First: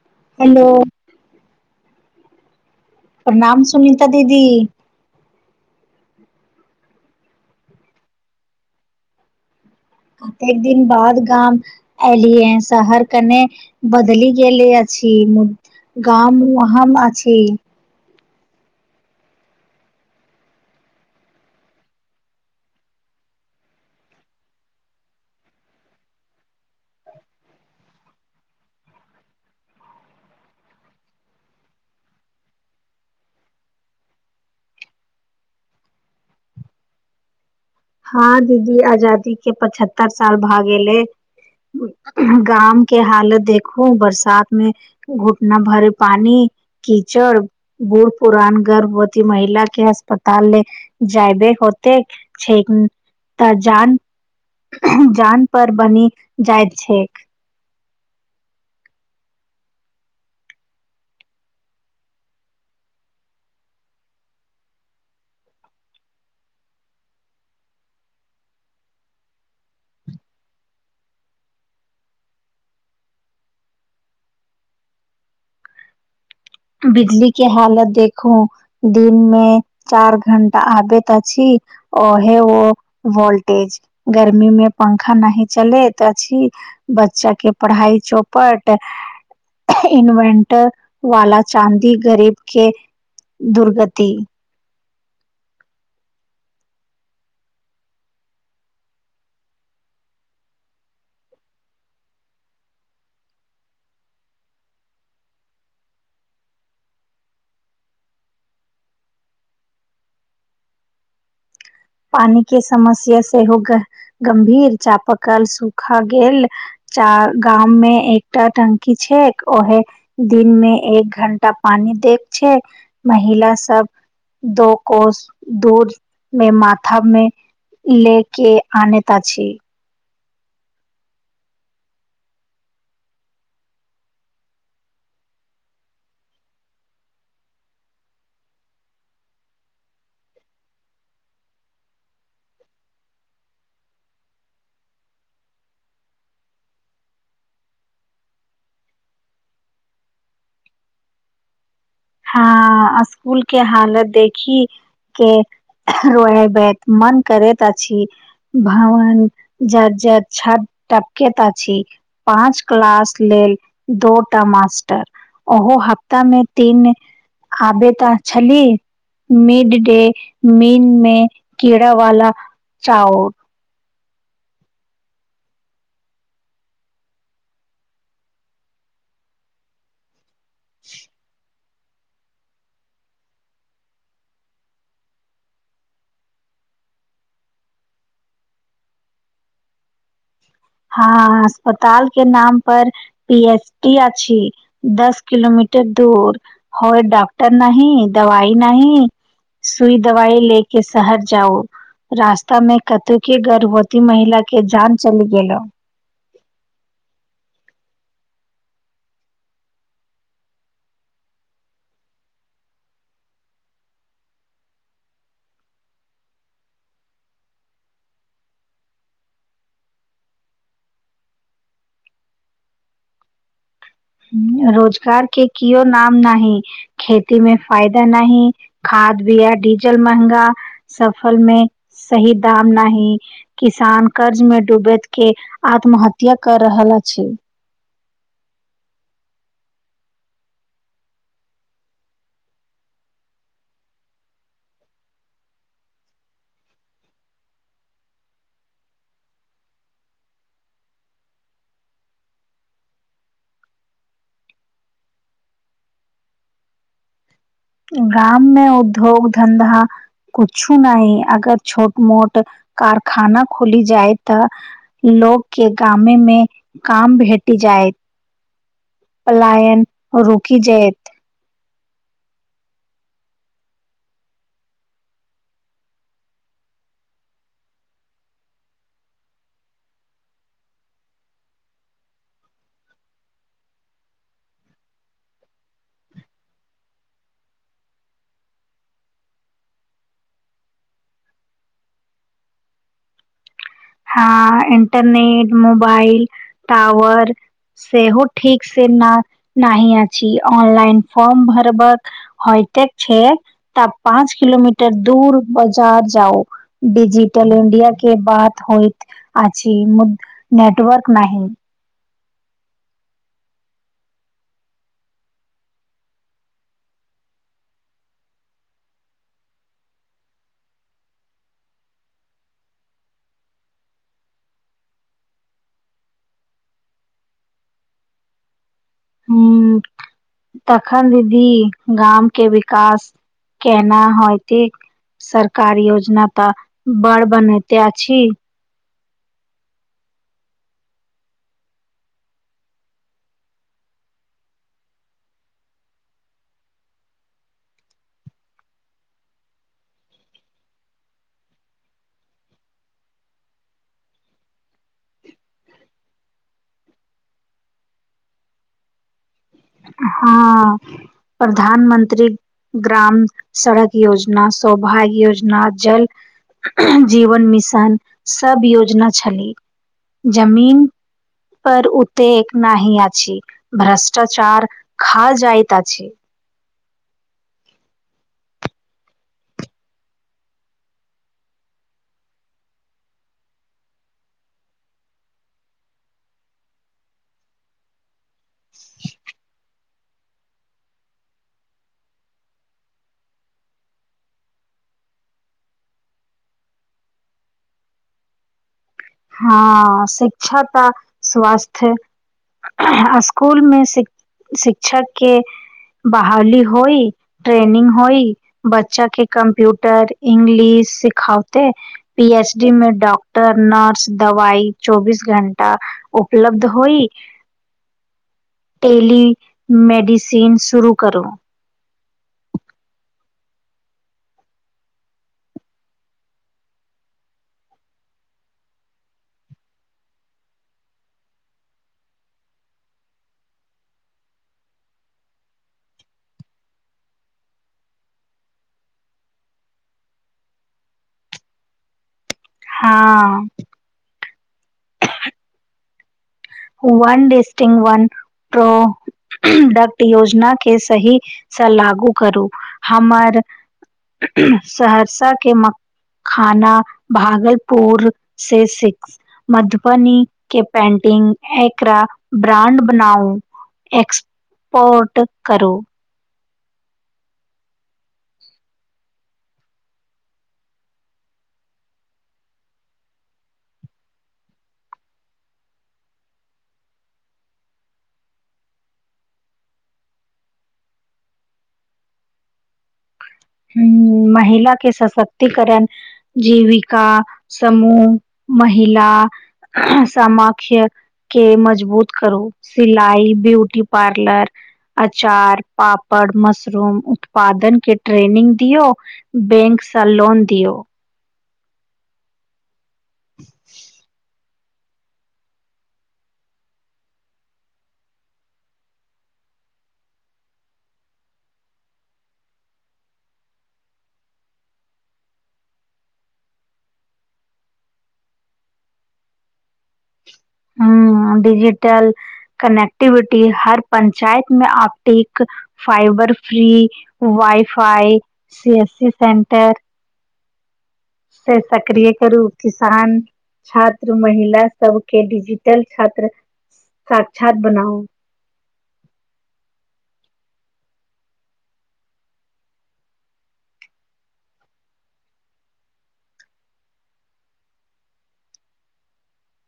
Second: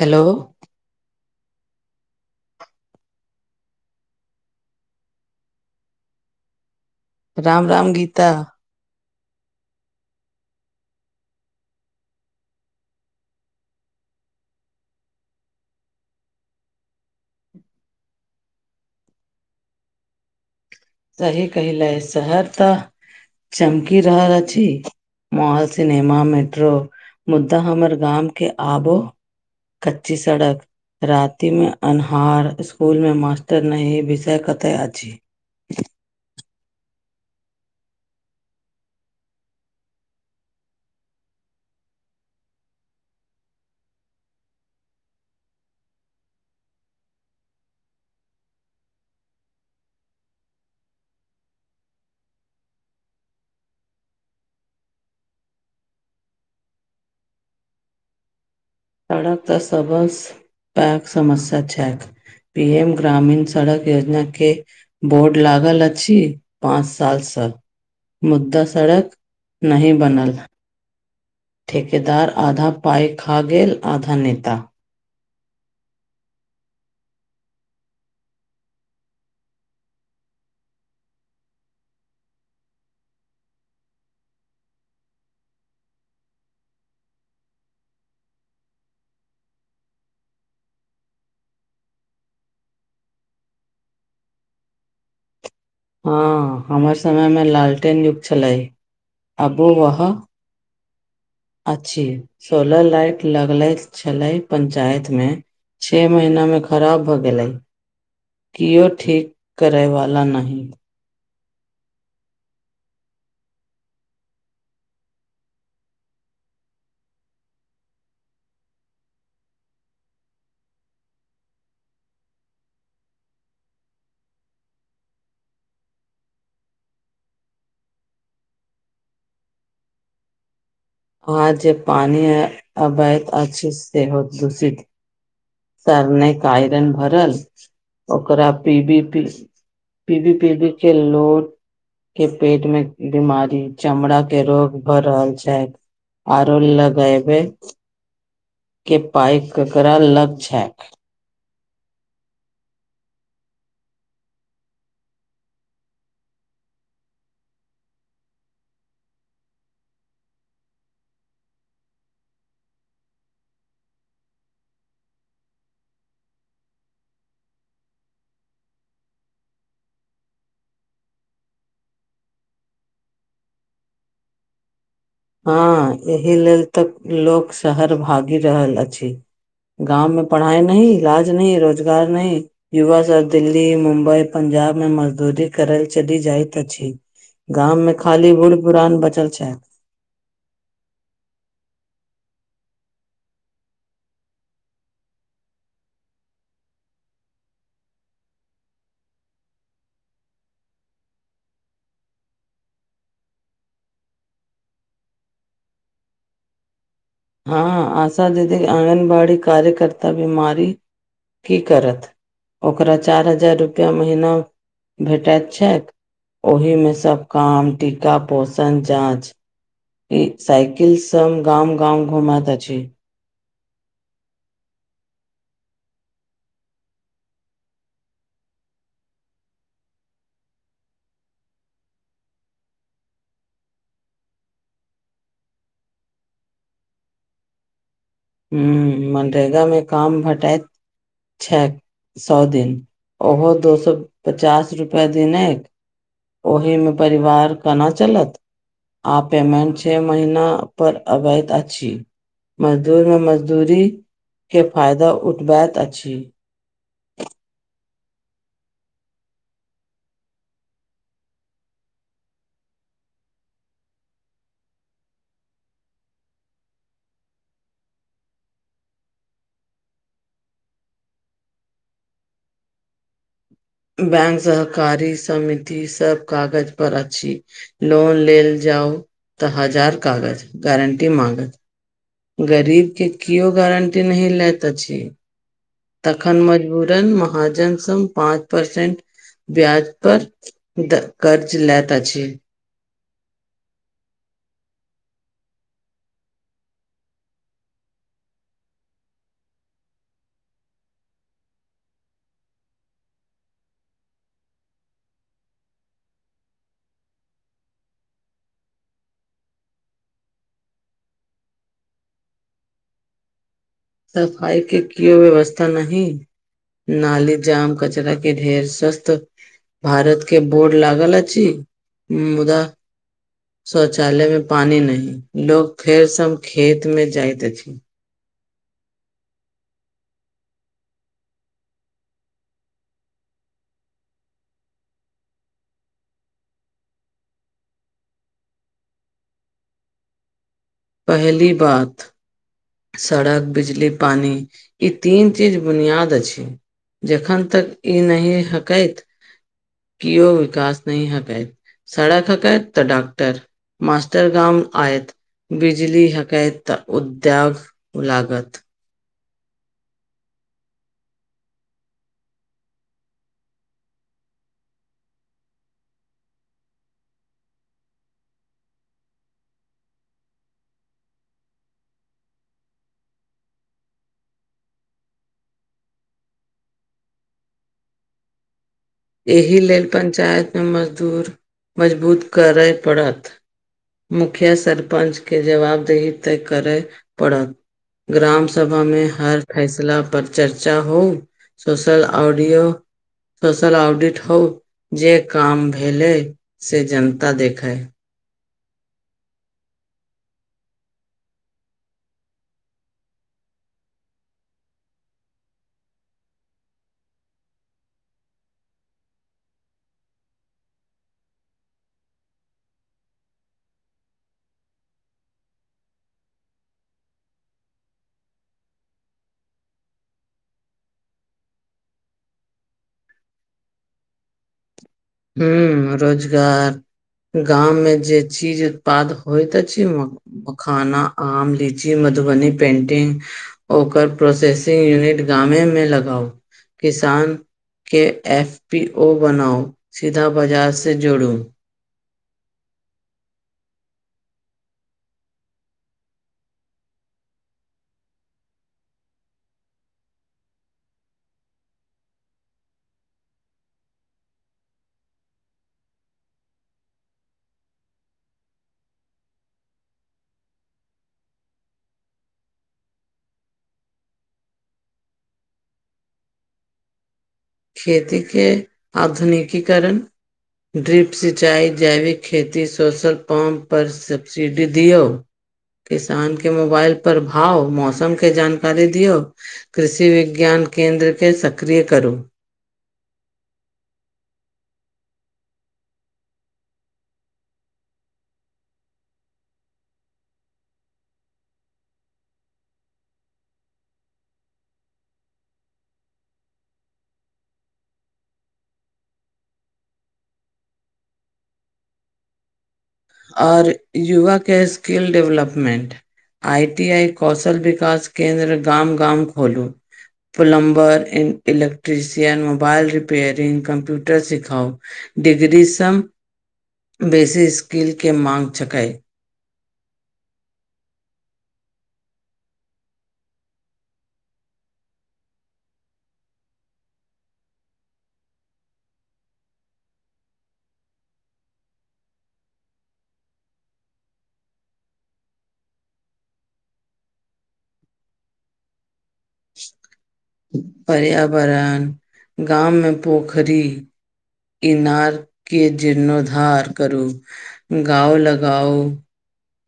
Hello hello प्रणाम सुनीता दीदी। राम राम गीता। कतेक दिन बाद गाम एलियएस सहर कने बदली गेल अछि मु गाममे [unintelligible] वहाम आ छै सही कहिलए, शहर तऽ चमकी रहल अछि। मॉल सिनेमा मेट्रो, मुद्दा हमर गाम के आबो कच्ची सड़क रातिमे अन्हार, इसकुलमे मास्टर नहि ई विषय कतऽ अछि? हँ दीदी आजादी के पचहत्तर साल भ गेले। गाम के हालत देखू, बरसात मे घुटना भर पानि, कीचड़ बूढ़ पुरान गर्भवती महिला के अस्पताल ल जायबे होते। छैक। तऽ जान जान पर बनि जाइत छैक। सड़क तऽ सबस पैक समस्या छैक। पी एम ग्रामीण सड़क योजना के बोर्ड लागल अछि पाँच सालसँ मुद्दा सड़क नही बनल हँ। ठेकेदार आधा पाइ खा गेल, आधा नेता। बिजली के हालत देखू। दिन मे चार घण्टा, आबैत छी ओ है ओ वोल्टेज गर्मी मे पंखा नहि चलेत अछी बच्चा के पढ़ाई चौपट, इन्वेट वाला चाँदी गरीब के दुर्गति। हँ हमर समयमे लालटेन युग्ग छलै, आबो रह। अछि, सोलर लाइट लगले छले पंचायत मे। छओ महीना मे खराब भऽ गेलै। क्यों ठीक करैवला नहि। पानी के समस्या सेहो ग गंभीर, चापकल सूखा गेल। चार गाम मे एकटा टंकी छै ओहे दिनमे एक घण्टा पानी दे छै, महिला सब दो कोस दूर मे मात थाममे ले के अनत अछी। आ जे पानी ह अवैत अच्छी सेहो दूषित। सबमेक आइरन भरल, ओकरा पी बी पी बी बी पी बी के लोड के पेट मे बीमारी, चमड़ा के रोग भर रहल छै। आरो लगायबै के पाइ ककरा लग छैक। हँ, स्कूल के हालत देखी। के रोएबेक मन करैत अछि। भावन जा ज छाद पकेत अ छी। पाँच क्लास लेल दोटा मास्टर ओहो हफ्ता मे तीन आबे तऽ छली। मिड डे मील में कीड़ा वाला चाउर। हँ, एहि लेल तऽ लोक शहर भागि रहल अछि। गाँव में पढ़ाई नहि, इलाज नहि, रोजगार नहि? युवा सभ दिल्ली, मुम्बई, पंजाब मे मजदूरी करय ल चली जाइत अछि। गाम में खाली बूढ़ पुरान बचल छैथ। हँ अस्पताल के नाम पर पी एस आछी दस किलोमीटर दूर। होर डॉक्टर नहि, दवइ नहि। सुई दवाई लैले शहर जाउ रास्ता में कतौ के गर्भवती महिला के जान चलि गेलै। हँ आशा दीदी, आँगनबाड़ी, कार्यकर्ता बीमारी की करत। ओकरा चारि हजार रुपैआ महिना भेटैत छैक। ओहिमे सब काम, टीका, पोषण, जाँच। ई साइकिल संग गाँव- गाँव घुमत अछि। रोजगार के कओ नाम नाहि। खेती मे फायदा नहि, खाद बियाा डिजल महगा। फसल मे सही दाम नाही। किसान कर्ज में डूबैत के आत्महत्या कर रहल अछि। हुं, मनरेगामे काम भेटाइत छैथ। सए दिन, ओहो दू सए पचास रुपैआ दनेक। ओहिमे परिवार केना चलत? आ पेमेंट छ महिना पर अवैध अछि। लोग मजदूरी के फायदा उठबैत अछि। गाम मे उद्योग धधा कुछु नहि अगर छोट मोट कारखाना खुली जाइत त। लोक के गाामे में काम भेटी जायत पलायन रुकि जायत। बैंक सहकारी समिति सब कागज पर अछि। लोन लेल जाउ तऽ हजार कागज गारंटी मागत गरीब के केओ गारंटी नहि लैत अछि। तखन मजबूरन महाजन स पाँच परसेंट। ब्याज पर कर्ज लेैत अछि। हँ इंटरनेट मोबाइल टाावर से हो ठीक से न नहि अछि ऑनलाइन फॉर्म भरबक होइते छैय तब पाँच किलोमीटर दूर बाजार जाओ डजिटल इंडिया के बात होइत अछि मु नेटवर्क नहि। सफाइ के कियो व्यवस्था नहिं नाली जाम कचरा के ढेर स्वस्थ भारत के बोड लागल अछि मुदा शौचालय में पानी नही लोग फेर सब खेत मे जाइत अछि ह तखन दीदी गामके विकास केना है यतै सरकार योजना तऽ बड़ बनैते अछि। पहली बात सड़क, बिजली, पानी ई तीन चीज बुनियाद अछि जखन तक ई नहिह हकैत कि ओ विकास नहि हकैत सड़क खकत तऽ डॉक्टर मस्टर गाम आ बिजल हकत उद्योग लागत हँ प्रधानमंत्री ग्राम सड़क योजना सौभाग्य योजना जल जीवन मिशन सब योजना छलै जमीन पर उतेकेक नहि अछी भ्रष्टाचार खा जाइतइत अछि। एहि लेल पंचायत मे मजदूर मजबूत करय पड़त। मुखिया सरपंच के जवाब देही तय करय पड़त ग्रामस सभा में हर फैसला पर चर्चा होउ सोशल ऑडियो। [unintelligible] ऑडिट होउ जे काम भेलै से जनता देखै हँआ शिक्षा तऽ स्वास्थ। स्कूल मे शिक शिक्षक के बहाली होई। ट्रेनिंग होई बच्चा के कम्प्यूटर इंग्लिश सिखावते। पी एस डी में डॉक्टर नर्स दवाइ चौबीस घण्टा उपलब्ध होई। तेली मेडिसिन शुरू करू। हू रोजगार गाप में जे चीज उत्पाद होयत छै मखाना आम लीची मधुबनी पेंटिंग ओकर प्रोसेसिंग यूनिट गामे मे लगाउ किसान के एफ पी ओ बनाउ सीधा बाजार से जोड़ू हां [unintelligible] डक्ट योजना के सहीसँ लागू करू, हमर सहरसा के म खाना भागलपुर से सिक्स मधुबनी के पेंटिंग एकरा ब्रांड बनाउ, एक्स पोर्ट करू। खेती के आधुनिकीकरण ड्रिप सिचाईं, जैविक खेती, सोशल पम्प, पर सब्सिडी दियौ। किसान के मोबाइल पर भाव, मौसम के जानकारी दियौ। कृषि विज्ञान केंन्द्र के सक्रिय करू। हम्म महिला के सशक्तिकरण जीविका, समूह, महिला, सामाख्य के मजबूत करू, सिलाइ, ब्यूटी पार्लर अचार, पापड़, मशरूम उत्पादन के ट्रेनिंग दियौ, बैंक सऽ लोन दियौ। और युवा के skill development I T I, कौशल विकास केन्द्र गाम-गाम खोलू। पलम्बर ऐन इलेक्ट्रिसियन, मोबाइल रिपेयरिंग, कम्प्यूटर सिखाउ डीग्रीसंम बेसी स्किल के मांग छकए। हम्म डिजिटल कनेक्टिविटी, हर पंचायत मे optic fibre free, wifi, C S C centre से सक्रिय करू, किसान छात्र महिला सब के डिजिटल छात्र साक्षात बनाउ। पर्यावरण, गाम मे पोखरी इनार के जीर्णोद्धार करू, गाओ लगाऊ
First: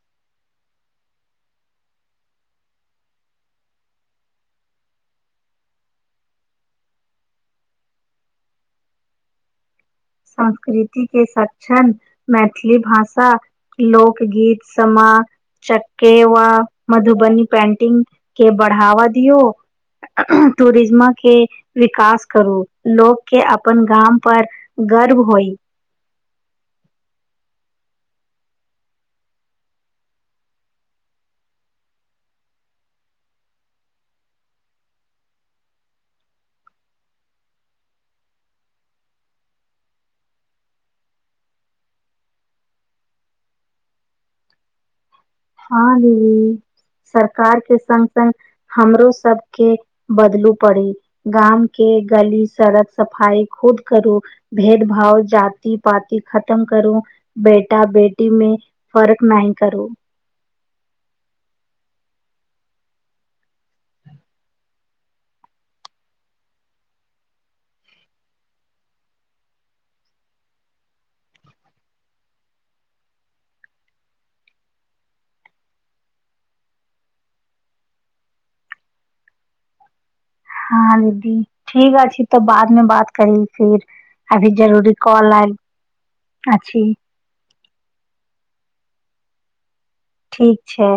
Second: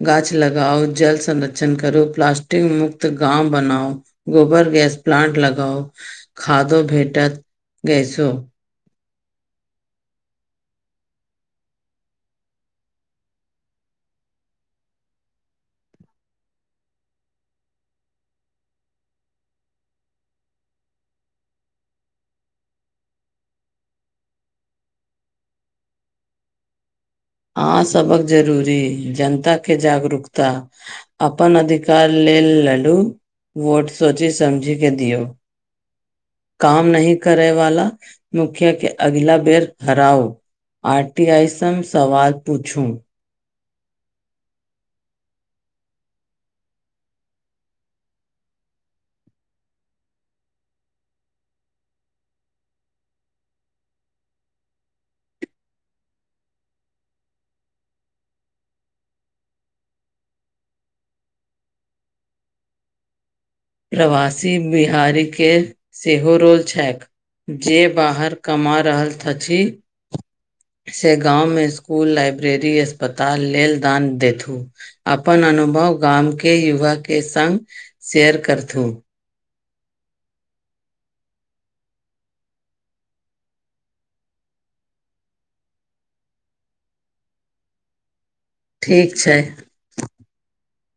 गाछ लगाउ, जल संरक्षण करु, प्लास्टिक मुक्त गांव बनाउ गोबर गैस प्लांट लगाऊ, खादो भेटत गैसो। संस्कृति के सक्षण, मैथिली भाषा लोक गीत, समा चक्केवा, मधुबनी पेन्टिंग के बढ़ावा दियो टूरिज्म के विकास करू, लोकके अपन गाम पर गर्व होइ। अहाँ सभक जरूरी, जनताके जागरूकता अपन अधिकार लेल लड़ू, वोट सोचि समझि के दियौ काम नहि करे वाला मुखिया के, अगिला बेर हराऊ आर टी आइसन सवाल पूछू। हँ दीदी सरकार के संग-संग हमरो सबके बदलू पड़ी गाम के गली, सड़क सफाई खुद करू भेदभाव, जाति-पति खतम करू, बेटा-बेटी मे फर्क नहि करू। प्रवासी बिहारीके सेहो रोल छैक जे बाहर कमा रहल थची से गाँवमे स्कुल, लाइब्रेरी, अस्पताल लेल दान देथू। अपन अनुभव गाम के युवा के संग शेयर करतून। हँ दीदी ठीक छै तऽ बादमे बात करी फिर। आभी जरूरी कल आ अ छी। ठीक छै। ठीक छै।